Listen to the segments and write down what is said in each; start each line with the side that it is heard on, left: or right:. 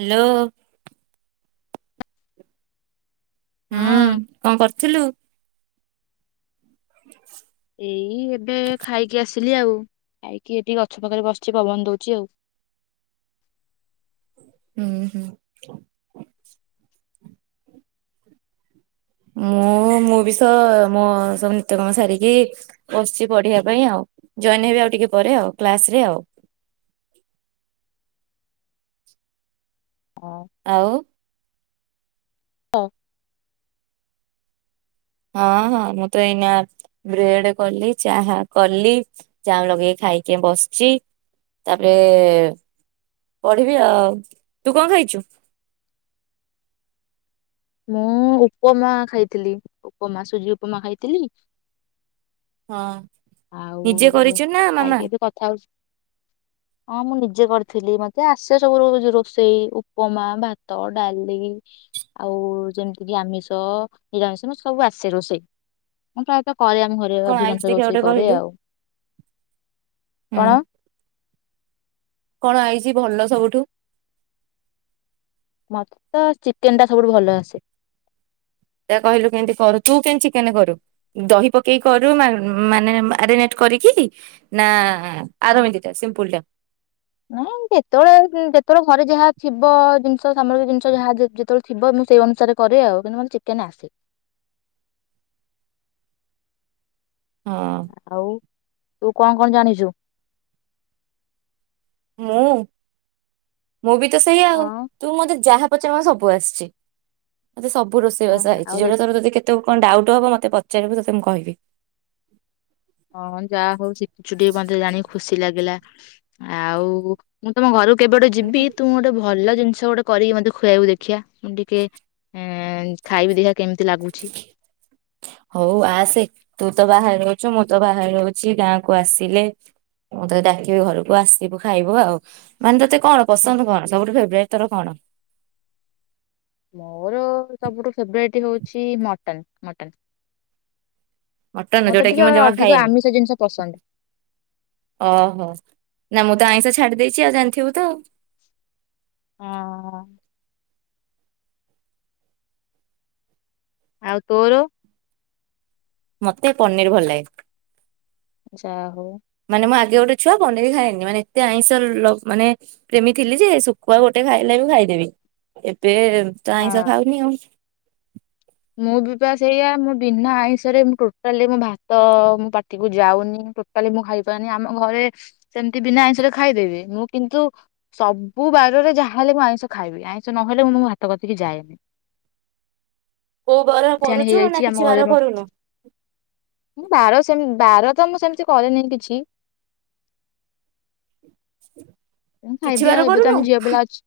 right: Hello ହୁଁ
left: ହଁ
right: କଣ କରିଥୁଲୁ। [unintelligible]
left: ଏଇ ଏବେ ଖାଇକି ଆସିଲି ଆଉ ଖାଇକି ଏଠିକି ଗଛ ପାଖରେ ବସିଛି ପବନ ଦଉଛି ଆଉ।
right: ହୁଁ ହୁଁ। ମୁଁ ମୁଁ ବି ତ ମୋ ସବୁ ନିତ୍ୟକମ ସାରିକି ବସିଛି ପଢିବା ପାଇଁ ଆଉ ଜଏନ ହେବି ଆଉ ଟିକେ ପରେ ଆଉ କ୍ଲାସରେ ଆଉ।
left: ହଁ,
right: ଆଉ।
left: ହଁ।
right: ହଁ ହଁ ମୁଁ ତ ଏଇନା ବ୍ରେଡ କଲି ଚାହା କଲି ଚା ଲଗେଇି ଖାଇକି ବସିଚଛି ତାପରେ ପଢିବି ଆଉ ତୁ କଣ ଖାଇଛୁ।
left: ମୁଁ ଉପମା ଖାଇଥିଲି ଉପମା ସୁଜି ଉପମା ଖାଇଥିଲି।
right: ହଁ। ନିଜେ
left: ଆଉ
right: କରିଛୁ ନା ମାମା
left: ଖାଇକି ଏବେ କଥା ହଉଛି ହଁ ମୁଁ ନି। ଜ କରିଥିଲି ମତେ ଆସେ ସବୁ ରୋଷେଇ ଉପମା ଭାତ ଡାଲି ଆଉ ଯେମିତିକ ଆମିଷ ନିରାମିଷ ମତେ ସବୁ ଆସେ ରୋଷେଇ ମୁ ପ୍ରାୟତଃ। ଘରେ ଆମ ଘରେ
right: କଣ ଆଇଛି
left: ଅଧିକାଂଶ
right: ଦେଖିଆ
left: ରୋଇ।
right: ଗୋଟେ
left: କ
right: କହିଲୁ
left: ଆଉ
right: ହୁଁ
left: କଣ
right: କଣ ହେଇଛି ଭଲ ସବୁଠୁ।
left: ମତେ ତ ଚିକେନ ଟା ସବୁଠୁ ଭଲ ଆସେ।
right: ତା କହିଲୁ କେମତି କରୁ ତୁ କେମତି ଚିକେନ କରୁ ଦହି ପକେଇକି କରୁ ମାନେ ମାରେଟ କରିକି ନା। ଆର ଏମିତିଟା ସିମ୍ପୁଲ ଟା
left: ନାଇଁ ଯେତେବେଳେ ଯେତେବେଳେ ଘରେ ଯାହା। ଥିବ ଜିନିଷ ସାମଗ୍ରୀ ଜିନିଷ ଯାହା ଯେତେବେଳେ ଥିବ ମୁଁ ସେଇ ଅନୁସାରେ କରେ ଆଉ କିନ୍ତ ମେ ଚିକେନ ଆସେ।
right: ହଁ
left: ଆଉ ତୁ କଣ କଣ ଜାଣିଛୁ।
right: ହଁ ମୁଁ ବି ତ ସେଇ ଆଉ
left: ହଁ
right: ତୁ ମତେ ଯାହା। ପଛେମ ସବୁ ଆସିଛି। ମତେ ସବୁ ରୋଷବାସ
left: ହଁ ଆଉ
right: ହେଛି
left: ଦେଖ
right: ଯଉଟା ତାର ତୋ କେତେ। କଣ ଡାଉଟ୍ ହବ ମତେ ପଚାରିବୁ ତତେ ମୁଁ କହିବି।
left: ହଁ ଯାହା ହଉ ଶିଖୁଛୁ ଟିକେ ମତେ ଜାଣିିକି ଖୁସି ଲାଗିଲା ଆଉ ମୁଁ ତମ ଘର। କେବେଟେ ଯିବି ତୁ ଗୋଟେ ଭଲ । ଜିନିଷ ଗୋଟେ କରିକି ମତେ ଖୁଆବାକୁ ଦେଖିବା। ମୁଣ୍ଡିକେ। ହଁ ଖାଇବି ଦେହ।
right: ହଉ ଆସେ ତୁ ତ ବାହଘର। ମୁଁ ତ ବାହାରେ ଅଛି ଗାଁକୁ ଆସିଲେ ମୁଁ ତତେ ଡାକିବି ଘରକୁ ଆସିବୁ ଖାଇବୁ ଆଉ ମାନେ ତୋତେ କଣ ପସନ୍ଦ କଣ ସବୁଠୁ ଫେବଟ ତର କଣ।
left: ମୋର ସବୁଠୁ ଫେବରଟ ହଉଛି ମଟନ ମଟନ।
right: ମଟନ
left: ମତେ
right: ଯୋଉଟା
left: ଟିକେ
right: କି ମୁଁ ଜମା
left: ଅଧିକ
right: ଖାଏନି
left: ଆମିଷ ଜିନିଷ ପସନ୍ଦ
right: ଓହୋ ନା ମୁଁ। ଦାଇଁଷ ଛାଡି ଦେଇେଇଛି ଆଉ ଜାଣିଥିବୁ ତ ଆଉ।
left: ହଁ। ଆଉ ତୋର।
right: ମତେ ପନିର ଭଲ ଲାଗେ।
left: ଯାହୋ।
right: ମାନେ ମୁଁ ଆଗେ ଗୋଟେ ଛୁଆ ପନିର ଖାଇନି ମାନେ ଏତେ ଆଇଁଷ ମାନେ ପ୍ରେମୀ ଥିଲି ଯେ ଶୁଖୁଆ ଗୋଟେ ଖାଇଲା ବି ଖାଇଦେବି ଏବେ। ତ ଆଇଁଷ
left: ହଁ
right: ଖାଉନି ଆଉ।
left: ମୁଁ ବିପାସ ଏଇଆ ମୁଁ ବିନା ଆଇଁଷରେ ମୁଁ ଟୋଟାଲି ମୋ ଭାତ ମୋ ପାଟିକୁ ଯାଉନି ଟୋଟାଲି ମୁଁ ଖାଇପାରୁନି ଆମ ଘରେ ସେମତି ବିନା ଆଇଁଷରେ ଖାଇଦବି ମୁଁ କିନ୍ତୁ ସବୁ ବାରରେ ଯାହାହେଲେ ମୁଁ ଆଇଁଷ ଖାଇବି ଆଇଁଷ ନହେଲେ ମୁଁ ମ ଭାତ କତିକି ଯାଏନି।
right: କୋଉ ବାର
left: ଜାଣି
right: କରୁଛୁ ନା
left: ହେଇଯାଇଛି
right: କିଛି
left: ଆମ
right: ବାର
left: ଘରେ
right: କରୁନୁ
left: ବାହାର ସେମ ବାର ତ ମୁଁ ସେମିତି କରେନି କିଛି।
right: [unintelligible] କିଛି
left: ଖାଇଦିଅ
right: ବାର
left: ଆଉ ଏବେ
right: କରୁନୁ
left: ତମେ ଝିଅ ପିଲା ଅଛ।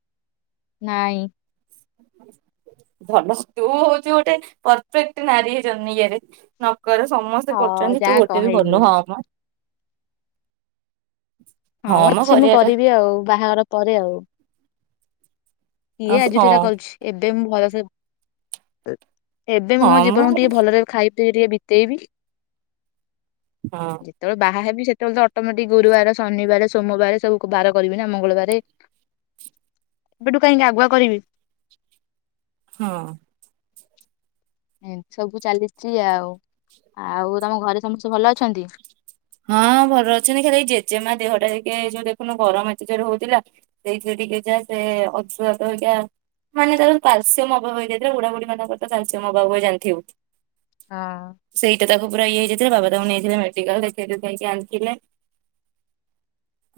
left: ନାଇଁ।
right: ଭଲ ତୁ ହଉଚ ଗୋଟେ ପରଫେକ୍ଟ ନାରୀ ହେଇ ଇରେ। ଘରେ ସମସ୍ତେ
left: ହଁ
right: କରୁଛନ୍ତି ତୁ
left: ଯାହା
right: ଗୋଟେ ବି
left: କହିଲୁ
right: କରୁନୁ ହଁ ହଁ।
left: ହଁ
right: ମ
left: ଅଛି ମୁଁ
right: କରିବାଟା
left: କରିବି ଆଉ ବାହାଘର ପରେ ଆଉ। ଇଏ ଆଜିଠଟା
right: ହଁ
left: କରିଛି ଏବେ ମୁଁ ଭଲସେ। [unintelligible] ଏବେ ମୁଁ ମୋ
right: ହଁ ମ
left: ଜୀବନକୁ ଟିକେ ଭଲରେ ଖାଇି ପିଇ ଟିକେ ବି ଦେବି।
right: ହଁ
left: ଯେତେବେଳେ ବାହା ହେବି ସେତେବେଳେ ତ ଅଟୋମେଟିକ ଗୁରୁବାର ଶନିବାର ସୋମବାରେ ସବୁ ବାର କରିବି ନା ମଙ୍ଗଳବାର ଏବେଠୁ କାହିଁକି ଆଗୁଆ କରିବି।
right: ହଁ
left: ଏମତି ସବୁ ଚାଲିଛି ଆଉ। ଆଉ ତମ ଘରେ ସମସ୍ତେ ଭଲ ଅଛନ୍ତି?
right: ହଁ ଭଲ ଅଛନ୍ତି ଖାଲି ଏ ଜେଜେମା ଦେହ ଟା ଟିକେ ଏଇ ଯୋଉ ଦେଖୁନୁ ଗରମ ଏତେ ଯୋରେ ହଉଥିଲା ସେଇଥିରେ ଟିକେ ଯା ସେ ଅଂଶୁଘାତ ହେକା ମାନେ ତାର କ୍ୟାଲସିୟମ ଅଭାବ ହେଇଯାଇଥିଲା ବୁଢା ବୁଢୀ ମାନଙ୍କର ତ କ୍ୟାଲସିୟମ ଅବାବବୁଏ ଜାଣିଥିବୁ।
left: ହଁ।
right: ସେଇଟା ତାକୁ ପୁରା ଇଏ ହେଇଯାଇଥିଲା ବାବା ତାକୁ ନେଇଥିଲେ ମେଡିକାଲ ଦେ ପାଇଁ କା ଆଣିଥିଲେ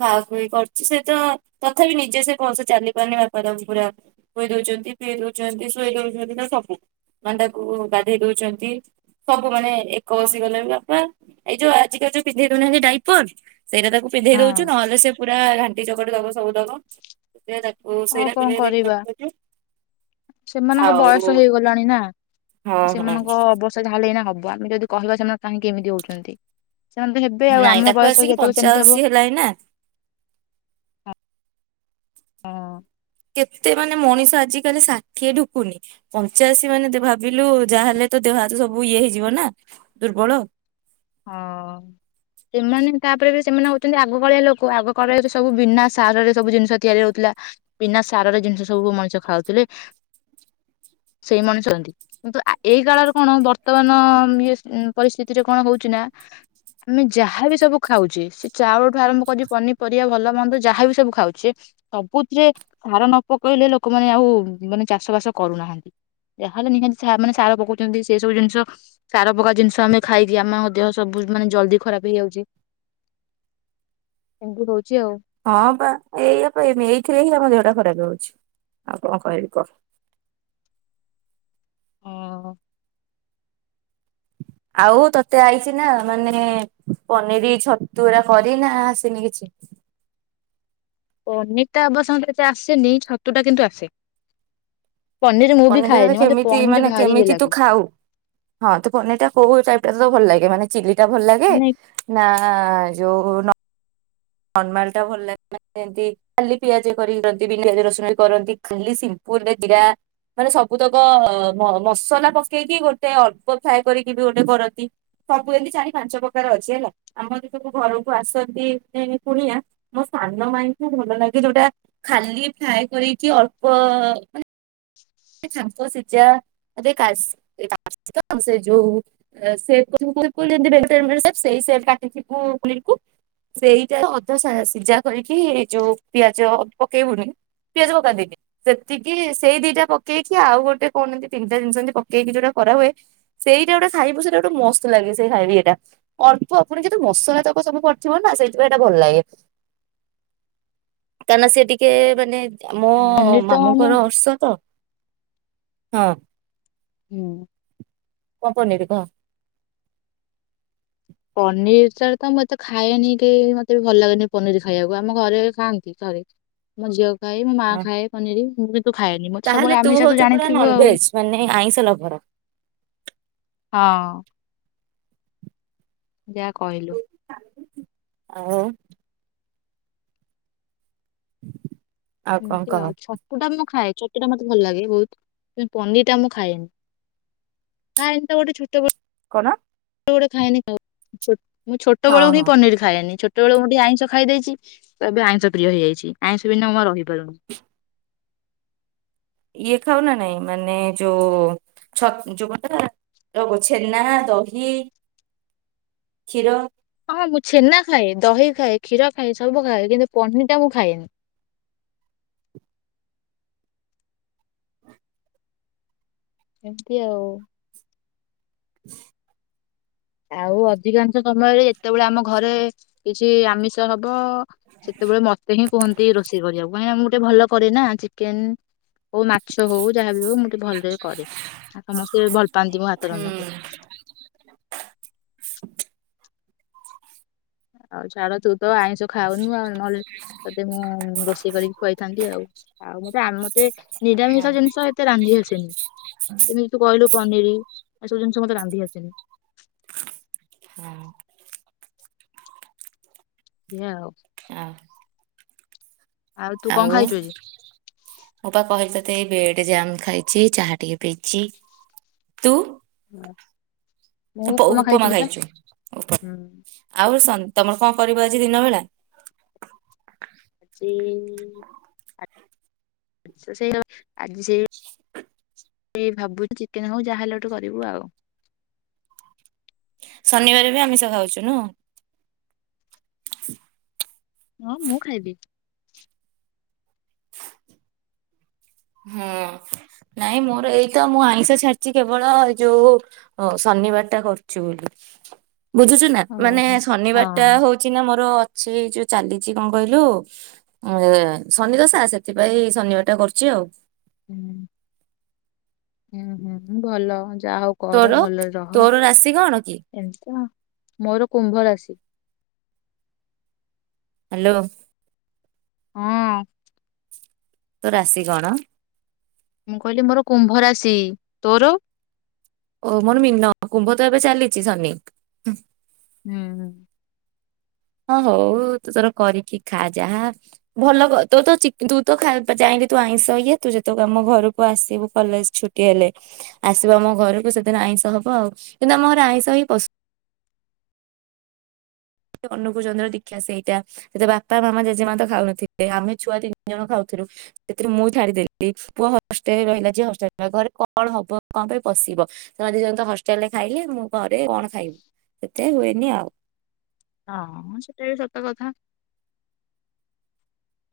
right: ଖାଆଖୁଇ କରୁଛି ସେ ତ ତଥାପି ନିଜେ ସେ ଭଲ ସେ ଚାଲି ପାରୁନି ବାପା ତାଙ୍କୁ ପୁରା ଖୁଏଇ ଦଉଛନ୍ତି ପିଏଇ ଦଉଛନ୍ତି ଶୋଇ ଦଉଛନ୍ତି ତ ସବୁ ମାନେ ତାକୁ ଗାଧେଇ ଦଉଛନ୍ତି ସବୁ ମାନେ ଏକ ବସିଗଲେ ବି ବାପା ଏଇ ଯୋଉ ଆଜିିକାଲି ଯୋଉ ପିନ୍ଧେଇ ଦେଉନାହିଁନ୍ତି ଡାଇପର୍ ସେଇଟା ତାକୁ ପିନ୍ଧେଇ ଦଉଚୁ ନହେଲେ ସେ ପୁରା ଘାଣ୍ଟି ଚକ୍। [unintelligible]
left: ହଉ କଣ
right: ପିନ୍ଧେଇ ଦେଇକି
left: କରିବା
right: ରଖୁଛୁ
left: ସେମାନଙ୍କ
right: ଆଉ
left: ବୟସ ହେଇଗଲାଣି ନା
right: ହଁ ହଁ।
left: ସେମାନଙ୍କ ଅବସ୍ତା ଯାହା ହେଲେ ହେଇନା ହବ। ଆମେ ଯଦି କହିବା ସେମାନେ କାହିଁ ଏମିତି ହଉଛନ୍ତି। ସେମାନେ ତ ହେବେ ଆଉ
right: ନାଇଁ
left: ଆମ
right: ତାକୁ
left: ବୟସ
right: ଆସିକି
left: ଯେତେବେଳେ ସେମିତି ହବ
right: ପଞ୍ଚାଅଶୀ ହେଲାଣିି ନା
left: ହଁ
right: କେତେ ମାନେ ମଣିଷ ଆଜିକାଲି ଷାଠିଏ ଢୁକୁନି ପଞ୍ଚାଅଶୀ ମାନେ ଭାବିଲୁ ଯାହାହଲେ ତ ଦେହ ହାତ ସବୁ ଇଏ ହେଇଯିବ ନା ଦୁର୍ବଳ।
left: ହଁ ସେମାନେ ତାପରେ ବି ସେମାନେ ହଉଛନ୍ତି ଆଗକାଳିଆ ଲୋକ ଆଗ କାଳୀଆ ସବୁ ବିନା ସାରରେ ସବୁ ଜିନିଷ ତିଆରି ହଉଥିଲା ବିନା ସାରରେ ଜିନିଷ ସବୁ ମଣିଷ ଖାଉଥିଲେ ସେଇ ମଣିଷ [unintelligible] କିନ୍ତୁ ଏଇ କାଳରେ କଣ ବର୍ତ୍ତମାନ ଇଏ ପରିସ୍ଥିତିରେ କଣ ହଉ ଚୁନା ଆମେ ଯାହାବି ସବୁ ଖାଉଛେ ସେ ଚାଉଳଠୁ ଆରମ୍ଭ କରି ପନିପରିବା ଭଲ ମନ୍ଦ ଯାହାବ ସବୁ ଖାଉଛେ ସବୁଥିରେ ସାର ନ ପକେଇଲେ ଲୋକମାନେ ଆଉ ମାନେ ଚାଷ ବାସ କରୁନାହାନ୍ତି ଯାହାହେଲେ ନିହାତି ମାନେ ସାର ପକଉଛନ୍ତି ସେ ସବୁ ଜିନିଷ ସାର ପକା ଜିନିଷ ଆମେ ଖାଇକି ଆମ ଦେହ ସବୁ ମାନେ ଜଲଦି ଖରାପ ହେଇଯାଉଛି। ଏମତି ହଉଛି। ଆଉ
right: ହଁ ପା ଏଇଆପା ଆମ ଏଇଥିରେ ହିଁ ଆମ ଦେ ଟା ଖରାପ ହଉଛି ଆଉ କଣ କହିବି କହ।
left: ହଁ
right: ଆଉ ତତେ ଆଇଛି ନା ମାନେ ପନିର ଛତୁରା କରି ନା ଆସିନି କିଛି?
left: ପନି ଟା ଅବଶ୍ୟ ଆସେନି ଛତୁ ଟା କିନ୍ତୁ ଆସେ। ପନିର ମୁଁ ବି
right: ପନିରଟା ତତେ
left: ଖାଏନି ମତେ
right: କେମିତି
left: ପନିର
right: ମାନେ
left: ଭାରି ଇଏ
right: କେମିତି ତୁ
left: ଲାଗେ
right: ଖାଉ? ହଁ ତୁ ପନିର ଟା ତତେ କୋଉ ଟାଇପ ଟା ତତେ ଭଲ ଲାଗେ? ମାନେ ଚିଲି ଟା ଭଲ ଲାଗେ
left: ମାନେ
right: ନା ଯଉ ନ ନର୍ମାଲ ଟା ଭଲ ଲାଗେମତି ଖାଲି ପିଆଜ କରିନ୍ତି ପିଆଜ ରସୁଣ କରନ୍ତି ଖାଲି ସିମ୍ପୁଲରେ ଜିରା ମାନେ ସବୁ ତକ ମ ମସଲା ପକେଇକି ଗୋଟେ ଅଳ୍ପ ଫ୍ରାଏ କରିକି ବି ଗୋଟେ କରନ୍ତି ସବୁ ଏମିତି ଚାରି ପାଞ୍ଚ ପ୍ରକାର ଅଛି ହେଲା ଆମର ସବୁ ଘରକୁ ଆସନ୍ତି କୁଣିଆ ମୋ ସାନ ମାଇଁଙ୍କୁ ଭଲ ଲାଗେ ଯୋଉଟା ଖାଲି ଫ୍ରାଏ କରିକି ଅଳ୍ପ ତାଙ୍କୁ ସିଝାରେ କାସ ଯୋଉ ସେପ ସେ [unintelligible] କ ସେଇଟା ଅଧ ସିଝା କରିକି ଯୋଉ ପିଆଜ ପକେଇବୁନି ପିଆଜ ପକାନ୍ତିନି ସେତିକି ସେଇ ଦିଟା ପକ ପକେଇକି ଆଉ ଗୋଟେ କଣ ଏନ୍ତି ତିନଟା ଜିନିଷ ପକେଇକି ଯୋଉଟା କରାହୁୁଏ ସେଇଟା ଗୋଟା ଖାଇବୁ ସେଇଟା ଗୋଟେ ମସ୍ତ ଲାଗେ ସେଇ ଖାଇବି ଏଇଟା ଅଳ୍ପ ଆପଣ ଯେତି ମସଲା ତକ ସବୁ ପଡ଼ିଥିବ ନା ସେଇଥିପାଇଁ ଏଇଟା ଭଲ ଲାଗେ କାହିଁକିନା ସେ ଟିକେ ମାନେ ମୋ
left: ପନିର ତ ମୁଁ
right: ମାମୁଁଙ୍କର ଅର୍ଷ ତ ହଁ
left: ହୁଁ
right: କଣ ପନିର କହ?
left: ପନିର ସାର୍ ତ ମୁଁ ଏତେ ଖାଏନି କେହି ମତେ ବି ଭଲ ଲାଗେନି ପନିର ଖାଇବାକୁ ଆମ ଘରେ ଖାଆନ୍ତି ଥରେ ମୋ ଝିଅ ଖାଏ ମୋ ମା
right: ହଁ
left: ଖାଏ ପନିର। ହଁ [unintelligible]
right: ତାହେଲେ ତୁ ହଉଛୁ ପୁରା ନନଭେଜ୍ ମାନେ ଆଇଁଷ ଲଭର।
left: ହଁ ଯା କହିଲୁ
right: ଓ ଆଉ କଣ
left: ଏମିତି
right: କହ
left: ଆଉ ଛତୁଟା ମୁଁ ଖାଏ ଛତୁ ଟା ମତେ ଭଲ ଲାଗେ ବହୁତ ପନିର ଟା ମୁଁ ଖାଏନି ଖାଏନି ତ ଗୋଟେ ଛତୁ
right: କଣ?
left: ଗୋଟେ ଖାଇନି ଖାଉ ଛତୁ ମୁଁ
right: ହଁ
left: ଛୋଟବେଳହିଁ
right: ହଁ।
left: ପନିର ଖାଏନି ଛୋ ଛୋଟବେଳୁ ମୁଁ ଟିକେ ଆଇଁଷ ଖାଇ ଦେଇଛି ତ ଏବେ ଆଇଁଷ ପ୍ରିୟଇ ହେଇଯାଇଛି ଆଇଁଷ ବିନା ମୁଁ ରହି ବ [unintelligible]
right: ଇଏ ଖାଉ ନା ନାଇଁ ମାନେ ଯୋଉ ଛ ଯୋଉ ଙ୍କ ସେଟା ଯଉ ଛେନା ଦହି କ୍ଷୀର
left: ହଁ ମୁଁ ଛେନା ଖାଏ ଦହି ଖାଏ କ୍ଷୀର ଖାଏ ସବୁ ଖାଏ କିନ୍ତୁ ପନିର ଟା ମୁଁ ଖାଏନି। ଏମିତି ଆଉ।
right: [inaudible]
left: ଆଉ ଅଧିକାଂଶ ସମୟରେ ଯେତେବେଳେ ଆମ ଘରେ କିଛି ଆମିଷ ହବ-ଅ-ଅ ସେତେବେଳେ ମତେ ହିଁ କୁହନ୍ତି ରୋଷେଇ କରିବାକୁ କାହିଁକିନା ମୁଁ ଗୋଟେ ଭଲ କରେ ନା ଚିକେନ ହଉ ମାଛ ହଉ ଯାହାବି ହଉ ମୁଁ ଟିକେ ଭଲରେ କରେ ଆଉ ସମସ୍ତେ ଭଲ ପାଆନ୍ତି ମୋ ହାତ
right: ହୁଁ
left: ରନ୍ଧାକୁ
right: [inaudible]
left: ହଉ ଛାଡ ତୁ ତ ଆଇଁଷ ଖାଉନୁ ଆଉ ନହେଲେ ତତେ ମୁଁ-ମୁଁ-ମୁଁ ରୋଷେଇ କରିକି ଖୁଆଇଥାନ୍ତି ଆଉ ଆଉ ମତେ ମତେ
right: ଆ
left: ନିରାମିଷ ଜିନିଷ ଏତେ ରାନ୍ଧି ଆସେନି ଏମିତି ତୁ କହିଲୁ। ପନିର ଏସବୁ ଜିନିଷ ମତେ ରାନ୍ଧି ଆସେନି
right: ହଁ
left: ଏୟା ଆଉ।
right: ଆ
left: ତୁ କଣ
right: ଆଉ
left: ଖାଇଛୁ ଆଜି?
right: ମୁଁ ପା କହିଲି ତ ମତେ ବେଡ ଜାମ୍ ଖାଇଛି ଚାହା ଟିକେ ପିଇଛି ତୁ
left: ହୁଁ ମୁଁ
right: ଉପ-
left: ଉପମା ଖାଇଥିଲି ପା
right: ଖାଇଛୁ ଉପମା
left: ହୁଁ
right: ଆଉ ସନ୍- ତମର କଣ କରିବ ଆଜି ଦିନ ବେଳା
left: ଚି ଆଛା ସେଇ ଆଜି ସେଇ ଇ ଭାବୁଛି ଚିକେନ ହଉ ଯାହା ହେଲେ ଗୋଟେ କରିବୁ ଆଉ।
right: ଶନିବାର ବି ଆମିଷ ଖାଉଛୁ ନୁହ।
left: ହଁ ମୁଁ ଖାଇବି।
right: ହୁଁ ନାଇଁ ମୋର ଏଇତ ମୁଁ ଆଇଁଷ ଛାଡିଛି କେବଳ ଏଇ ଯୋଉ ଶନିବାର ଟା କରୁଛି ବୋଲି। ବୁଝୁଛୁ ନା
left: ଓହୋ
right: ମାନେ
left: ହଁ
right: ଶନିବାର ଟା ହଉଛି ନା ମୋର। ସେଇ ଯୋଉ ଚାଲିଛି କଣ କହିଲୁ ଅ ଶନି ଦଶା ସେଥିପାଇଁ ଶନିବାରଟା କରୁଛି ଆଉ।
left: ହୁଁ ହୁଁ ହୁଁ ଭଲ। ଯାହା ହଉ କର
right: ତୋର
left: ଭଲରେ ରହ
right: ତୋର ରାଶି କଣ କି
left: ଏମିତି ମୋ ମୋର କୁମ୍ଭ ରାଶି
right: ହାଲୋ
left: ହଁ
right: ତୋ ରାଶି କଣ?
left: ମୁଁ କହିଲି ମୋର କୁମ୍ଭ ରାଶୀ ତୋର
right: ଓ ମୋର ମୀନ କୁମ୍ଭ ତ ଏବେ ଚାଲିଛି ଶନି।
left: ହୁଁ ହୁଁ।
right: ହଁ ହଉ ତୁ ତୋର କରିକି ଖା ଯାହା ଭଲ କ ତୋର ତ ତୁ ତା ଖାଇବୁ ପା ଯାଇକି ତୁ ଆଇଁଷ ଇଏ ତୁ ଯେତେବେଳେ ଆମ ଘରକୁ ଆସିବୁ କଲେଜ ଛୁଟି ହେଲେ ଆସିବୁ ଆମ ଘରକୁ ସେ ଦିନ ଆଇଁଷ ହବ ଆଉ କିନ୍ତୁ ଆମ ଘରେ ଆଇଁଷ ହି ପଶୁ ଅନୁକୂଳ ଚନ୍ଦ୍ର ଦୀକ୍ଷା ସେଇଟା ସେତ ବାପା ମାମା ଜେଜେମା ତ ଖାଉନଥିଲେ ଆମେ ଛୁଆ ତିନି ଜଣ ଖାଉଥିଲୁ ସେଥିରୁ ମୁଁ ଛାଡିଦେଲି ପୁଅ ହଷ୍ଟେଲରେ ରହିଲା ଯେ ହଷ୍ଟେ ରହିଲ ଘରେ କଣ ହବ କଣ ପାଇଁ ପଶିବ ସେମାନେ ଦି ଜଣ ତ ହଷ୍ଟେଲରେ ଖାଇଲେ ମୁଁ ଘରେ କଣ ଖାଇବୁ ସେଇଥିପାଇଁ ହୁଏନି ଆଉ।
left: ହଁ ସେଟା ବି ସତ କଥା।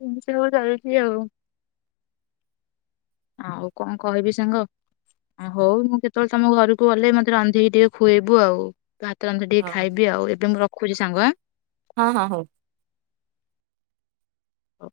left: ଏମିତି ସବୁ ଚାଲିଚି ଆଉ ଆଉ କଣ କହିବି ସାଙ୍ଗ ହଉ ମୁଁ କେତେବେଳେ ତମ ଘରକୁ ଗଲେ ମତେ ରାନ୍ଧିକି ଟିକେ ଖୁଏଇବୁ ଆଉ। ତୋ ହାତ ରନ୍ଧା ଟିକେ
right: ହଁ
left: ଖାଇବି ଆଉ ଏବେ ମୁଁ ରଖୁ ରଖୁଛି ସାଙ୍ଗ ଆଁ।
right: ହଁ ହଁ ହଉ।
left: ହ।